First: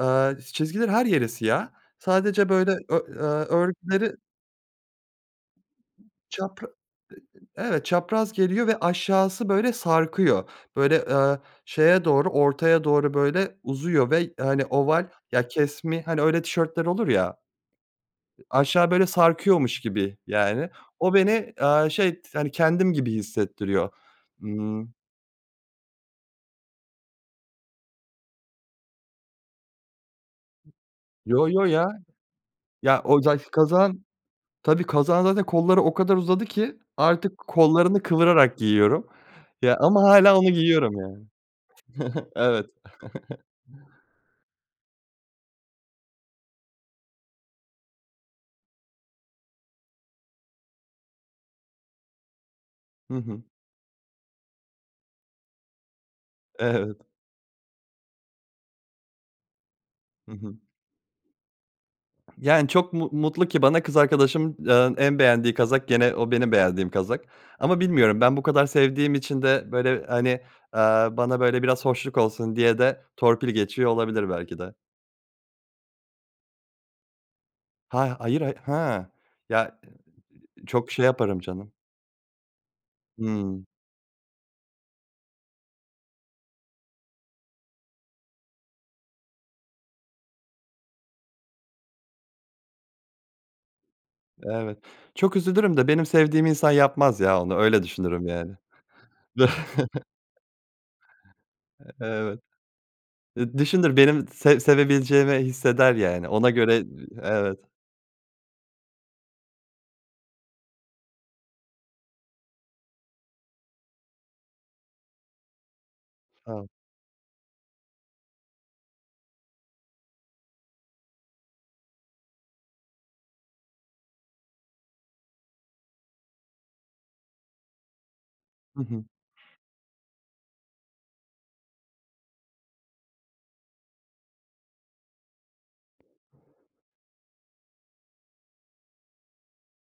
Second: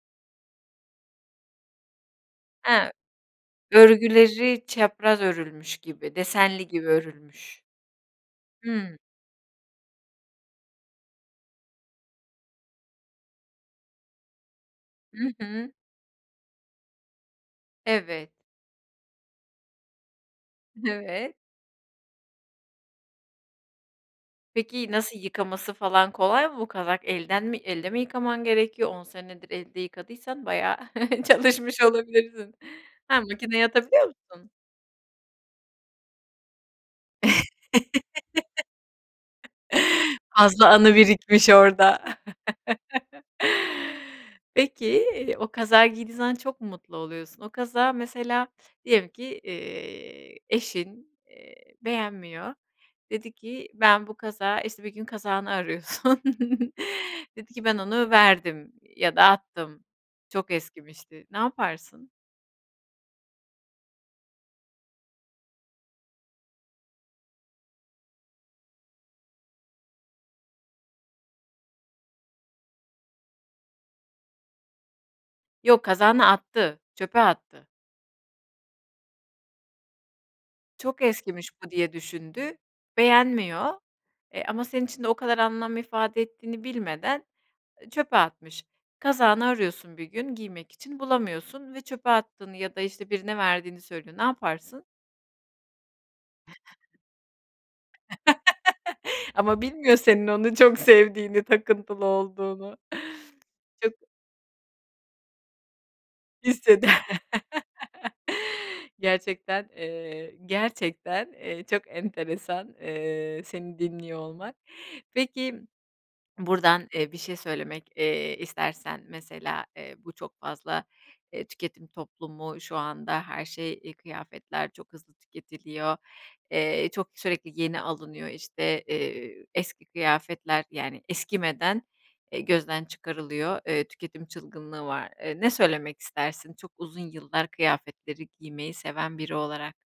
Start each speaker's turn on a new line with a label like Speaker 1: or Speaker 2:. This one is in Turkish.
Speaker 1: Eee, çizgilerin her yeri siyah. Sadece böyle
Speaker 2: He.
Speaker 1: ör örgüleri
Speaker 2: Örgüleri çapraz örülmüş gibi,
Speaker 1: Çapra
Speaker 2: desenli gibi
Speaker 1: Eee,
Speaker 2: örülmüş.
Speaker 1: eee, evet çapraz geliyor ve
Speaker 2: Hı.
Speaker 1: aşağısı böyle sarkıyor. Böyle, eee, şeye doğru ortaya doğru böyle uzuyor ve hani oval
Speaker 2: Hı
Speaker 1: ya
Speaker 2: hı.
Speaker 1: kesmi hani öyle tişörtler olur ya.
Speaker 2: Evet.
Speaker 1: Aşağı böyle sarkıyormuş gibi yani o
Speaker 2: Evet.
Speaker 1: beni, eee, şey hani kendim gibi hissettiriyor. Imm
Speaker 2: Peki nasıl yıkaması falan kolay mı? Bu kazak elden mi, elde mi yıkaman gerekiyor? 10 senedir elde yıkadıysan bayağı
Speaker 1: Yo, yo,
Speaker 2: çalışmış
Speaker 1: ya.
Speaker 2: olabilirsin.
Speaker 1: Ya,
Speaker 2: Ha,
Speaker 1: o za ki
Speaker 2: makineyi
Speaker 1: kazağın
Speaker 2: atabiliyor musun?
Speaker 1: Tabii kazağın zaten kolları o kadar uzadı ki artık kollarını kıvırarak giyiyorum. Ya ama hâlâ onu
Speaker 2: Fazla
Speaker 1: giyiyorum
Speaker 2: anı
Speaker 1: yani.
Speaker 2: birikmiş orada.
Speaker 1: Evet.
Speaker 2: Peki o kazağı giydiğin zaman çok mu mutlu oluyorsun? O kazağı mesela diyelim ki, eee, eşin, eee, beğenmiyor,
Speaker 1: Hı
Speaker 2: dedi
Speaker 1: hı.
Speaker 2: ki: "Ben bu kazağı" işte bir gün kazağını arıyorsun,
Speaker 1: Evet.
Speaker 2: dedi ki: "Ben onu verdim." ya da "Attım,
Speaker 1: Hı
Speaker 2: çok
Speaker 1: hı.
Speaker 2: eskimişti." Ne yaparsın?
Speaker 1: Yani çok mu mutlu ki bana kız arkadaşımın, eee, en beğendiği kazak gene o benim beğendiğim kazak ama bilmiyorum ben bu kadar sevdiğim için de böyle hani, eee, bana böyle biraz hoşluk olsun diye de torpil geçiyor olabilir belki de.
Speaker 2: Yok, kazağını attı, çöpe attı.
Speaker 1: Ha, hayır, ha, ha. Ya, eee, çok
Speaker 2: Çok
Speaker 1: şey yaparım
Speaker 2: eskimiş bu
Speaker 1: canım.
Speaker 2: diye düşündü,
Speaker 1: Hımm.
Speaker 2: beğenmiyor. Eee ama senin için de o kadar anlam ifade ettiğini bilmeden çöpe atmış. Kazağını arıyorsun bir gün giymek için bulamıyorsun ve çöpe attığını ya da işte birine verdiğini söylüyor, ne
Speaker 1: Evet.
Speaker 2: yaparsın?
Speaker 1: Çok üzülürüm de benim sevdiğim insan yapmaz ya onu öyle düşünürüm yani.
Speaker 2: Ama bilmiyor senin onu çok sevdiğini,
Speaker 1: Eee,
Speaker 2: takıntılı
Speaker 1: evet.
Speaker 2: olduğunu.
Speaker 1: Ed düşünür
Speaker 2: [unintelligible]
Speaker 1: benim se sevebileceğimi hisseder yani
Speaker 2: [unintelligible]
Speaker 1: ona göre Eee, evet.
Speaker 2: Gerçekten, eee, gerçekten, eee, çok enteresan, eee, seni dinliyor olmak. Peki
Speaker 1: A.
Speaker 2: buradan, eee, bir şey söylemek, eee, istersen mesela, eee, bu çok fazla, eee, tüketim toplumu şu anda her şey, eee, kıyafetler çok hızlı tüketiliyor, eee, çok sürekli yeni alınıyor işte,
Speaker 1: Hı hı.
Speaker 2: eee, eski kıyafetler yani eskimeden e gözden çıkarılıyor, eee, üketim çılgınlığı var Eee, ne söylemek istersin çok uzun yıllar kıyafetleri giymeyi seven biri olarak?